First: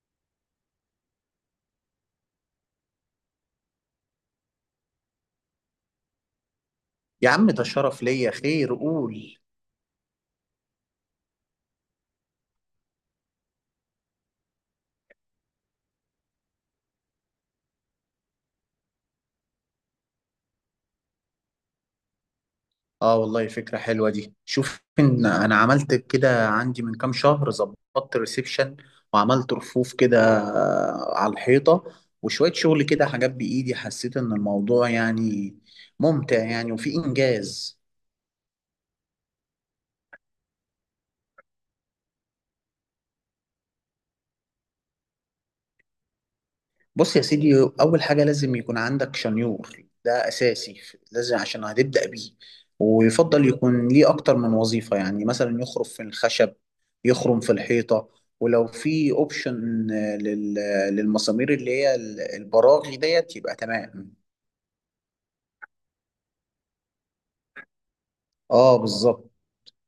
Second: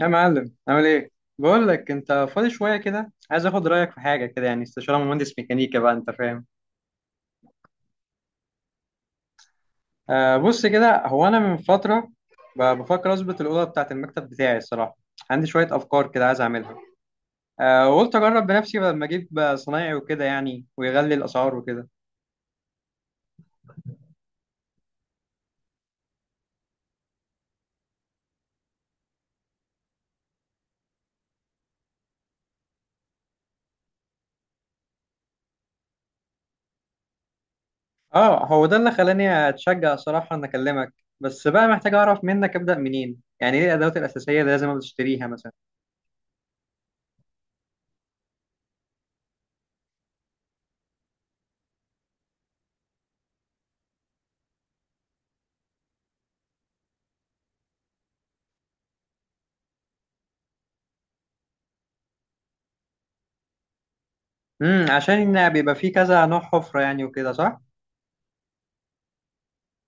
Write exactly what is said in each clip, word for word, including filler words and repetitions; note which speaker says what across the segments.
Speaker 1: يا معلم عامل ايه؟ بقول لك انت فاضي شويه كده، عايز اخد رايك في حاجه كده، يعني استشاره مهندس ميكانيكا بقى انت فاهم.
Speaker 2: يا عم، ده الشرف ليا. خير، قول.
Speaker 1: آه، بص كده، هو انا من فتره ب- بفكر اظبط الاوضه بتاعت المكتب بتاعي الصراحه. عندي شويه افكار كده عايز اعملها. آه، وقلت اجرب بنفسي بدل ما اجيب صنايعي وكده يعني، ويغلي الاسعار وكده.
Speaker 2: اه، والله فكرة حلوة دي. شوف ان انا عملت كده، عندي من كام شهر ظبطت ريسبشن وعملت رفوف كده على الحيطة وشوية شغل كده حاجات بإيدي، حسيت ان الموضوع يعني ممتع يعني وفي إنجاز.
Speaker 1: اه، هو ده اللي خلاني اتشجع صراحه ان اكلمك. بس بقى محتاج اعرف منك، ابدا منين؟ يعني ايه الادوات الاساسيه اللي لازم بتشتريها مثلا؟
Speaker 2: بص يا سيدي، اول حاجه لازم يكون عندك شنيور. ده اساسي، لازم عشان هتبدا بيه. ويفضل يكون ليه اكتر من وظيفه، يعني مثلا يخرم في الخشب، يخرم في الحيطه. ولو في اوبشن للمسامير اللي هي ال- البراغي ديت يبقى تمام.
Speaker 1: امم، عشان بيبقى فيه كذا نوع حفره يعني وكده، صح؟
Speaker 2: اه بالظبط.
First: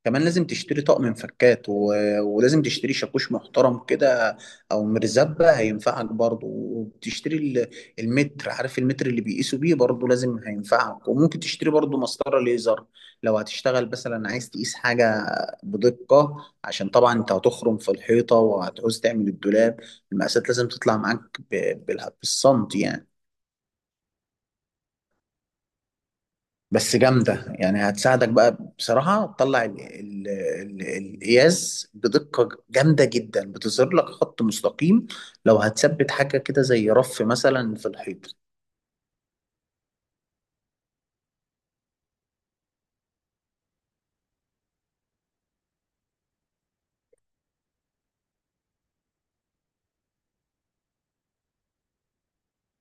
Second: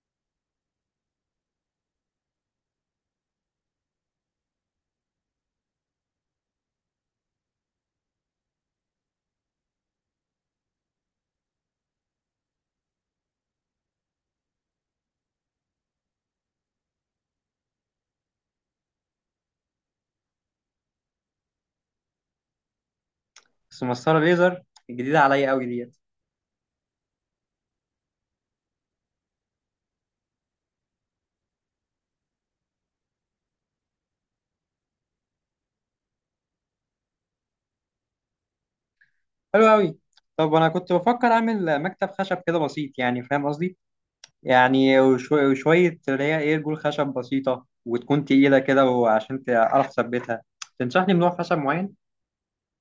Speaker 2: كمان لازم تشتري طقم مفكات و... ولازم تشتري شاكوش محترم كده، او مرزبة هينفعك برضو. وبتشتري ال- المتر، عارف المتر اللي بيقيسوا بيه؟ برضو لازم هينفعك. وممكن تشتري برضو مسطرة ليزر لو هتشتغل مثلا عايز تقيس حاجة بدقة. عشان طبعا انت هتخرم في الحيطة وهتعوز تعمل الدولاب، المقاسات لازم تطلع معاك ب... بال- بالسنتي يعني.
Speaker 1: بس مسطرة ليزر جديدة عليا قوي ديت.
Speaker 2: بس جامدة يعني، هتساعدك بقى بصراحة، تطلع ال- ال- ال- القياس بدقة جامدة جدا. بتظهر لك خط مستقيم لو هتثبت حاجة كده زي رف مثلا في الحيط.
Speaker 1: حلو قوي. طب انا كنت بفكر اعمل مكتب خشب كده بسيط، يعني فاهم قصدي؟ يعني وشو- وشوية اللي هي ايه، رجول خشب بسيطة وتكون تقيلة كده، وعشان تعرف تثبتها تنصحني بنوع خشب معين.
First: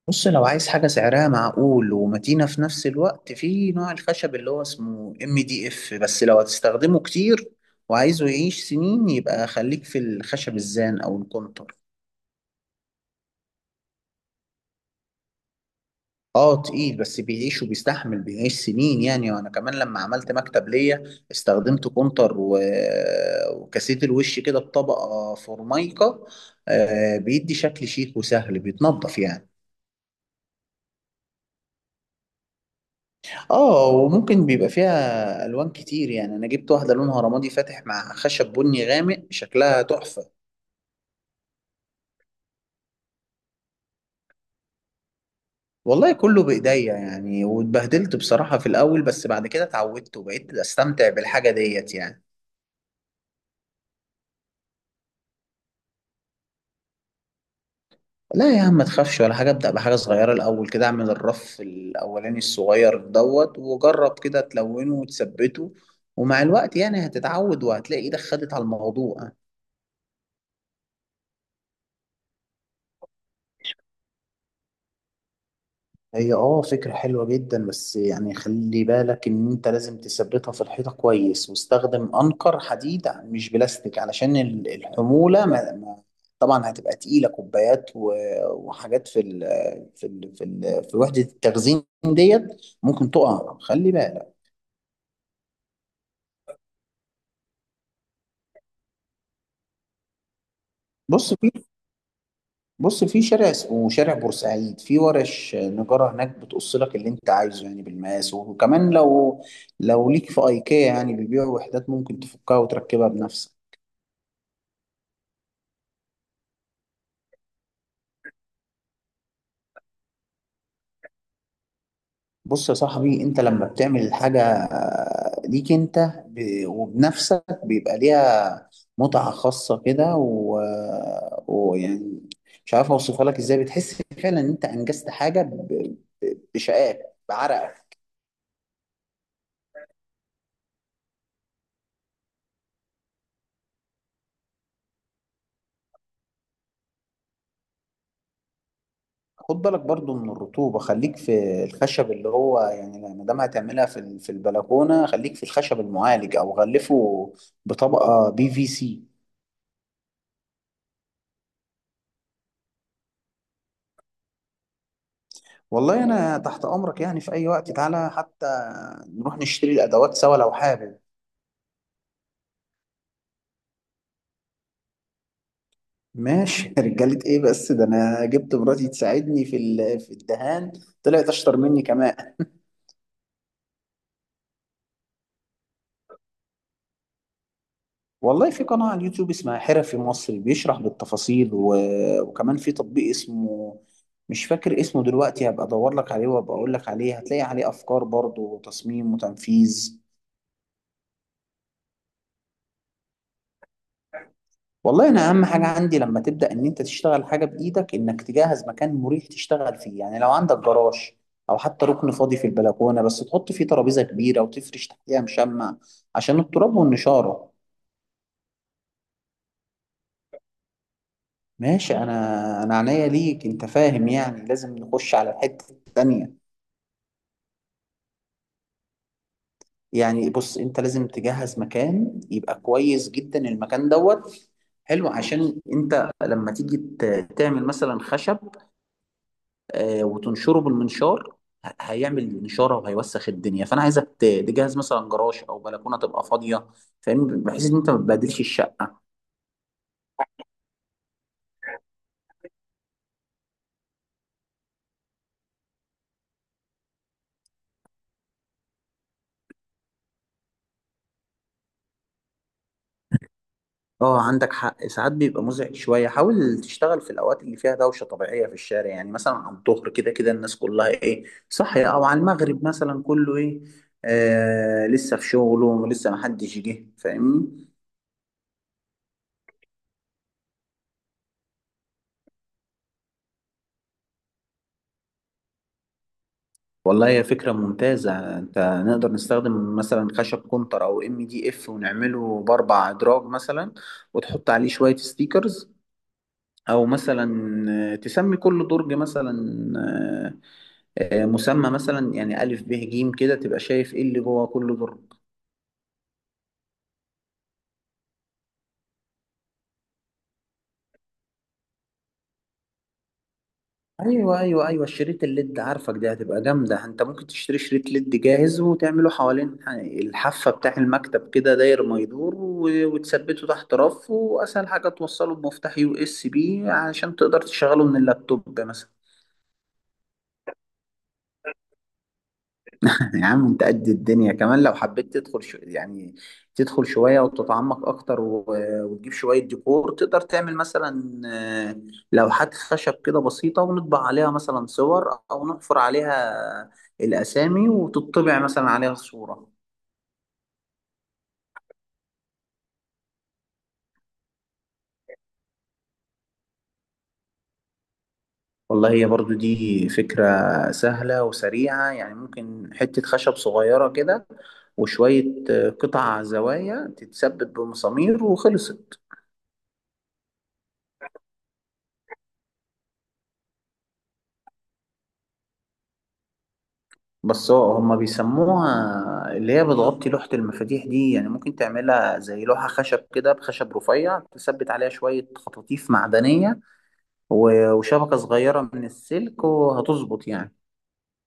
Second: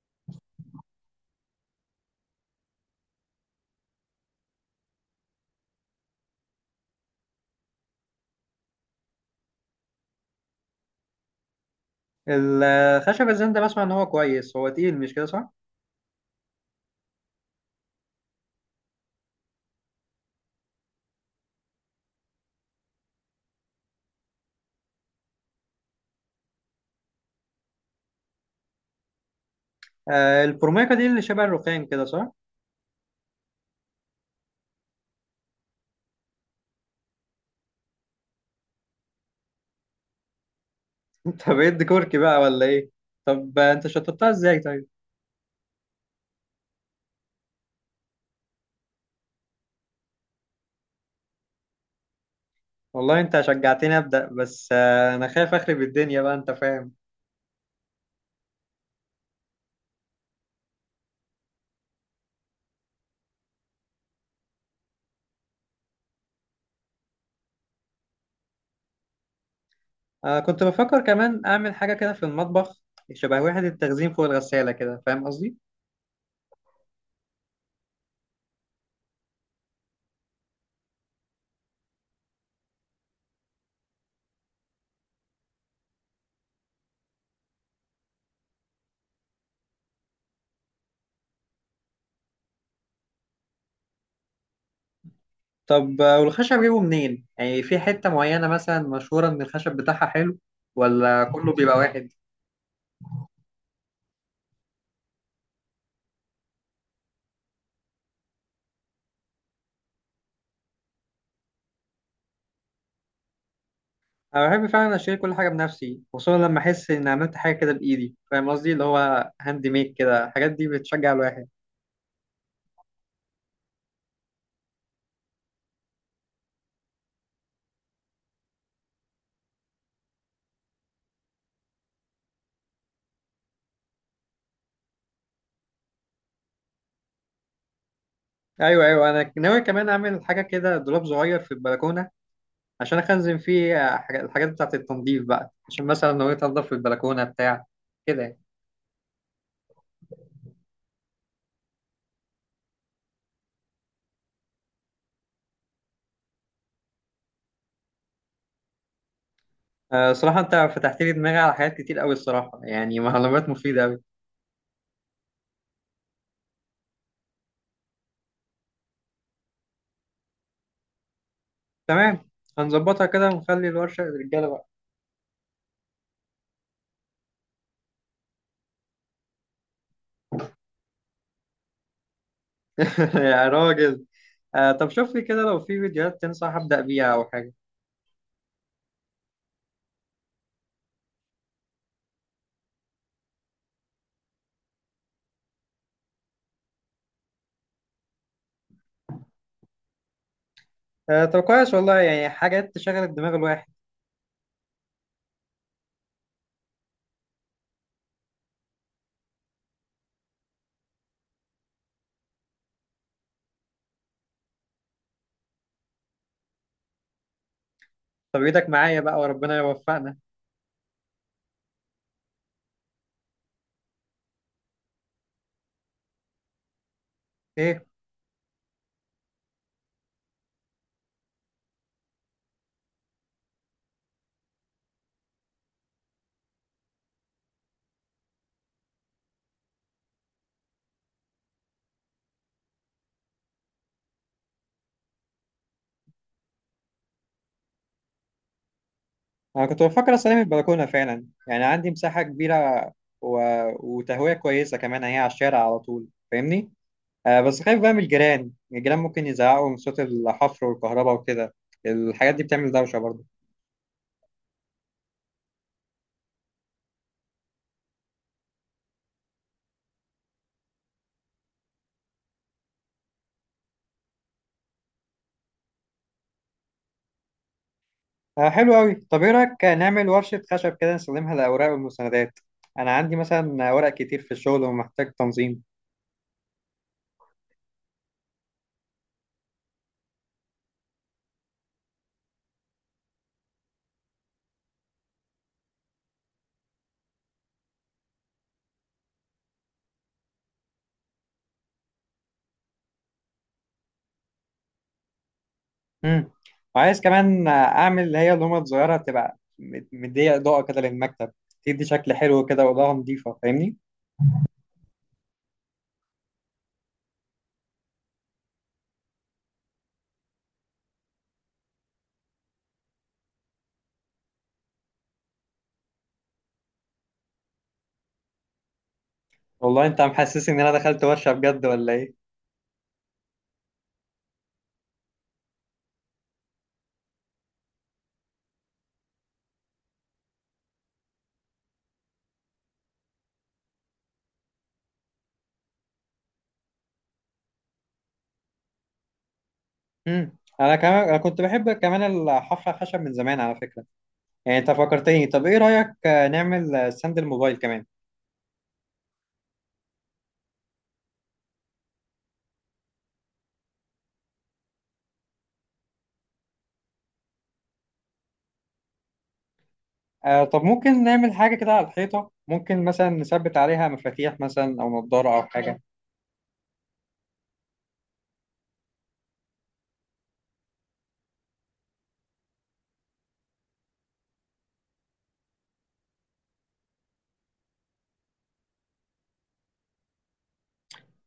Speaker 2: بص، لو عايز حاجة سعرها معقول ومتينة في نفس الوقت، في نوع الخشب اللي هو اسمه ام دي اف. بس لو هتستخدمه كتير وعايزه يعيش سنين، يبقى خليك في الخشب الزان او الكونتر.
Speaker 1: الخشب الزند ده بسمع ان هو كويس، هو تقيل مش كده صح؟
Speaker 2: اه تقيل، بس بيعيش وبيستحمل، بيعيش سنين يعني. وانا كمان لما عملت مكتب ليا، استخدمت كونتر و... وكاسيت الوش كده بطبقة فورمايكا. آه بيدي شكل شيك وسهل بيتنضف يعني.
Speaker 1: آه الفورميكا دي اللي شبه الرخام كده صح؟
Speaker 2: اه وممكن بيبقى فيها الوان كتير يعني. انا جبت واحدة لونها رمادي فاتح مع خشب بني غامق، شكلها تحفة.
Speaker 1: انت بقيت ديكوركي بقى ولا ايه؟ طب آه، انت شطبتها ازاي طيب؟
Speaker 2: والله كله بايديا يعني، واتبهدلت بصراحة في الاول، بس بعد كده اتعودت وبقيت استمتع بالحاجة ديت يعني.
Speaker 1: والله انت شجعتني ابدا، بس آه انا خايف اخرب الدنيا بقى انت فاهم.
Speaker 2: لا يا عم، ما تخافش ولا حاجة. ابدأ بحاجة صغيرة الأول كده، اعمل الرف الأولاني الصغير دوت وجرب كده تلونه وتثبته. ومع الوقت يعني هتتعود وهتلاقي إيدك خدت على الموضوع.
Speaker 1: آه، كنت بفكر كمان أعمل حاجة كده في المطبخ، شبه وحدة التخزين فوق الغسالة كده، فاهم قصدي؟
Speaker 2: هي اه فكرة حلوة جدا، بس يعني خلي بالك ان انت لازم تثبتها في الحيطة كويس. واستخدم انقر حديد مش بلاستيك، علشان ال- الحمولة ما ما طبعا هتبقى تقيلة، كوبايات و- وحاجات في ال في ال في, ال في وحدة التخزين ديت، ممكن تقع، خلي بالك.
Speaker 1: طب آه، والخشب جيبه منين؟ يعني في حتة معينة مثلا مشهورة إن الخشب بتاعها حلو، ولا
Speaker 2: بص في
Speaker 1: كله بيبقى واحد؟
Speaker 2: بص في شارع اسمه شارع بورسعيد في ورش نجارة هناك، بتقص لك اللي انت عايزه يعني بالمقاس. وكمان لو لو ليك في ايكيا يعني، بيبيعوا وحدات ممكن تفكها وتركبها بنفسك.
Speaker 1: أنا بحب فعلا أشتري كل حاجة بنفسي، خصوصا لما أحس إن عملت حاجة كده بإيدي، فاهم قصدي؟ اللي هو هاند ميد كده، الحاجات دي بتشجع الواحد.
Speaker 2: بص يا صاحبي، انت لما بتعمل الحاجة ليك انت ب- وبنفسك، بيبقى ليها متعة خاصة كده و... ويعني، مش عارف اوصفها لك ازاي. بتحس فعلا ان انت انجزت حاجة ب... ب- بشقاك، بعرقك.
Speaker 1: أيوه أيوه، أنا ناوي كمان أعمل حاجة كده، دولاب صغير في البلكونة عشان أخزن فيه آه، حاجة- الحاجات بتاعة التنظيف بقى، عشان مثلا لو جيت أنضف في البلكونة بتاع كده يعني.
Speaker 2: خد بالك برضو من الرطوبة، خليك في الخشب اللي هو يعني ما دام هتعملها في ال- في البلكونة، خليك في الخشب المعالج أو غلفه بطبقة بي في سي.
Speaker 1: آه، صراحة أنت فتحت لي دماغي على حاجات كتير أوي الصراحة، يعني معلومات مفيدة أوي.
Speaker 2: والله أنا تحت أمرك يعني، في أي وقت تعالى، حتى نروح نشتري الأدوات سوا لو حابب.
Speaker 1: تمام، هنظبطها كده ونخلي الورشة للرجالة بقى.
Speaker 2: ماشي رجالة إيه بس؟ ده أنا جبت مراتي تساعدني في ال- في الدهان، طلعت أشطر مني كمان.
Speaker 1: يا راجل. آه طب شوف لي كده لو في فيديوهات تنصح أبدأ بيها أو حاجة.
Speaker 2: والله في قناة على اليوتيوب اسمها حرفي مصر، بيشرح بالتفاصيل و... وكمان في تطبيق اسمه، مش فاكر اسمه دلوقتي، هبقى ادور لك عليه وابقى اقول لك عليه. هتلاقي عليه افكار برضه وتصميم وتنفيذ.
Speaker 1: آه طب كويس والله، يعني حاجات تشغل الدماغ الواحد.
Speaker 2: والله انا اهم حاجة عندي لما تبدأ ان انت تشتغل حاجة بايدك، انك تجهز مكان مريح تشتغل فيه. يعني لو عندك جراج او حتى ركن فاضي في البلكونة، بس تحط فيه ترابيزة كبيرة وتفرش تحتيها مشمع عشان التراب والنشارة.
Speaker 1: طب إيدك معايا بقى وربنا يوفقنا.
Speaker 2: ماشي، انا انا عينيا ليك انت، فاهم يعني؟ لازم نخش على الحتة التانية.
Speaker 1: إيه؟
Speaker 2: يعني بص، انت لازم تجهز مكان يبقى كويس جدا. المكان دوت حلو، عشان انت لما تيجي ت- تعمل مثلا خشب آه، وتنشره بالمنشار، ه- هيعمل نشاره وهيوسخ الدنيا. فانا عايزك ت- تجهز مثلا جراج او بلكونه تبقى فاضيه، فاهم؟ بحيث ان انت ما تبهدلش الشقه.
Speaker 1: أنا كنت بفكر أستلم البلكونة فعلا، يعني عندي مساحة كبيرة و... وتهوية كويسة كمان، هي على الشارع على طول فاهمني. آه بس خايف بقى من الجيران، الجيران ممكن يزعقوا من صوت الحفر والكهرباء وكده، الحاجات دي بتعمل دوشة برضه.
Speaker 2: اه عندك حق، ساعات بيبقى مزعج شوية. حاول تشتغل في الأوقات اللي فيها دوشة طبيعية في الشارع، يعني مثلا على الظهر كده، كده الناس كلها ايه، صاحية. أو على المغرب مثلا، كله ايه آه لسه في شغله، ولسه محدش جه فاهمني.
Speaker 1: آه حلو قوي. طب ايه رأيك نعمل ورشة خشب كده نستخدمها للأوراق والمستندات؟ أنا عندي مثلا ورق كتير في الشغل ومحتاج تنظيم.
Speaker 2: والله هي فكرة ممتازة. انت نقدر نستخدم مثلا خشب كونتر أو ام دي اف ونعمله بأربع أدراج مثلا، وتحط عليه شوية ستيكرز. أو مثلا آه، تسمي كل درج مثلا آه، آه، مسمى مثلا، يعني ألف ب ج كده، تبقى شايف إيه اللي جوه كل درج.
Speaker 1: مم. وعايز كمان آه، أعمل اللي هي اللومة الصغيرة تبقى مد- مدية إضاءة كده للمكتب، تدي شكل حلو كده وإضاءة نظيفة فاهمني.
Speaker 2: أيوه أيوه أيوه، الشريط الليد، عارفك دي هتبقى جامدة. أنت ممكن تشتري شريط ليد جاهز وتعمله حوالين ح- الحافة بتاع المكتب كده، داير ما يدور، و- وتثبته تحت رف. وأسهل حاجة توصله بمفتاح يو إس بي علشان تقدر تشغله من اللابتوب مثلا.
Speaker 1: والله أنت محسسني إن أنا دخلت ورشة بجد ولا إيه؟
Speaker 2: يا عم، انت قد الدنيا كمان لو حبيت تدخل، شو يعني، تدخل شوية وتتعمق اكتر و... وتجيب شوية ديكور. تقدر تعمل مثلا آه، لوحات خشب كده بسيطة، ونطبع عليها مثلا صور او نحفر عليها الاسامي، وتطبع مثلا عليها صورة.
Speaker 1: مم. أنا كمان، أنا كنت بحب كمان الحفرة خشب من زمان على فكرة. يعني انت فكرتني، طب ايه رأيك آه، نعمل آه، ستاند الموبايل كمان؟
Speaker 2: والله هي برضو دي فكرة سهلة وسريعة يعني. ممكن حتة خشب صغيرة كده وشوية آه، قطع زوايا تتثبت بمسامير وخلصت.
Speaker 1: آه طب ممكن نعمل حاجة كده على الحيطة، ممكن مثلا نثبت عليها مفاتيح مثلا او نضارة او حاجة.
Speaker 2: بس هو هما بيسموها اللي هي بتغطي لوحة المفاتيح دي، يعني ممكن تعملها زي لوحة خشب كده بخشب رفيع، تثبت عليها شوية خطاطيف معدنية و- وشبكة صغيرة من السلك وهتظبط يعني.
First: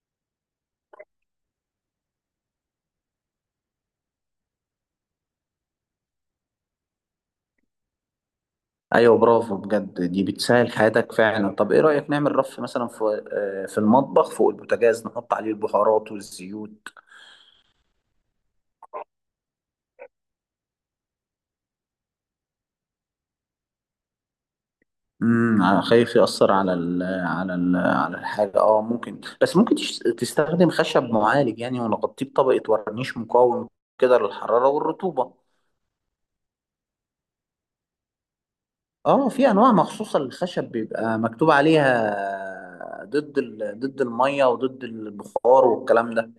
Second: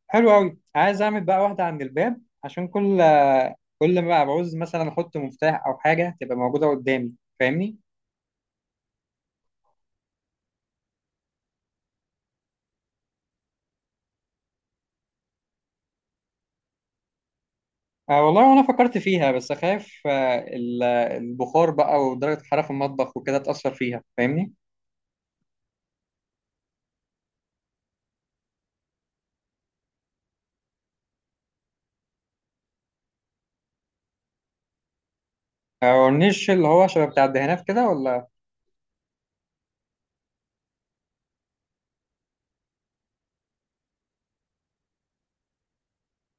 Speaker 1: حلو قوي، عايز اعمل بقى واحدة عند الباب عشان كل آه، كل ما بعوز مثلا احط مفتاح او حاجة تبقى موجودة قدامي، فاهمني؟
Speaker 2: أيوة، برافو بجد، دي بتسهل حياتك فعلا. طب إيه رأيك نعمل رف مثلا في آه، في المطبخ فوق البوتاجاز، نحط عليه البهارات والزيوت.
Speaker 1: آه والله وانا فكرت فيها، بس خايف آه، ال- آه، البخار بقى ودرجة الحرارة في المطبخ وكده تأثر فيها فاهمني.
Speaker 2: امم ع- خايف يأثر على ال على ال على الحاجة. اه ممكن، بس ممكن تش- تستخدم خشب معالج يعني، ونغطيه بطبقة ورنيش مقاوم كده للحرارة والرطوبة.
Speaker 1: آه، والنيش اللي هو شبه بتاع الدهانات كده ولا؟
Speaker 2: اه، في انواع مخصوصة للخشب بيبقى مكتوب عليها ضد ال ضد المية وضد البخار والكلام ده.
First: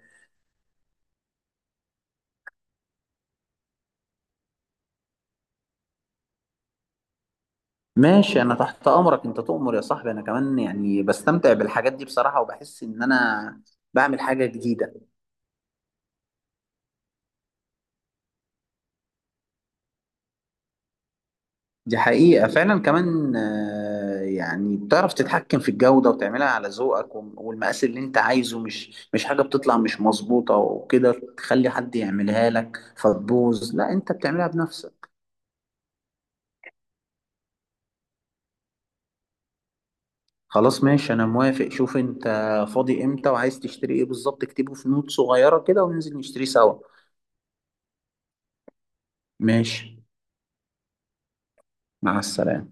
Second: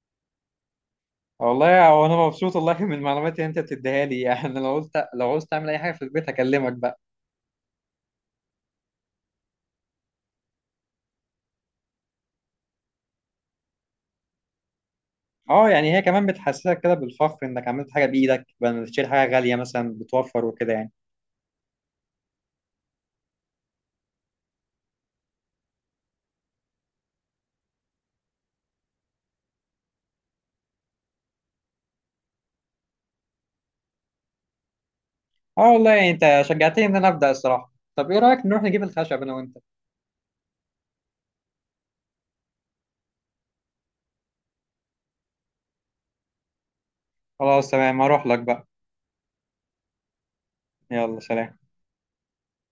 Speaker 1: والله هو انا مبسوط والله من المعلومات اللي انت بتديها لي. يعني لو قلت لو عاوز تعمل اي حاجه في البيت هكلمك بقى.
Speaker 2: ماشي انا تحت امرك، انت تؤمر يا صاحبي. انا كمان يعني بستمتع بالحاجات دي بصراحة، وبحس ان انا بعمل حاجة جديدة.
Speaker 1: اه يعني، هي كمان بتحسسك كده بالفخر انك عملت حاجه بايدك بدل ما تشتري حاجه غاليه مثلا، بتوفر وكده يعني.
Speaker 2: دي حقيقة فعلا. كمان آه، يعني بتعرف تتحكم في الجودة وتعملها على ذوقك وم- والمقاس اللي انت عايزه. مش مش حاجة بتطلع مش مظبوطة وكده تخلي حد يعملها لك فتبوظ، لا انت بتعملها بنفسك.
Speaker 1: اه والله يعني انت شجعتني ان انا ابدا الصراحه. طب ايه رايك نروح نجيب الخشب انا وانت؟
Speaker 2: خلاص ماشي، انا موافق. شوف انت فاضي امتى وعايز تشتري ايه بالظبط، اكتبه في نوت صغيرة كده وننزل نشتري سوا.
Speaker 1: خلاص تمام، هروح لك بقى.
Speaker 2: ماشي،
Speaker 1: يلا سلام.
Speaker 2: مع السلامة.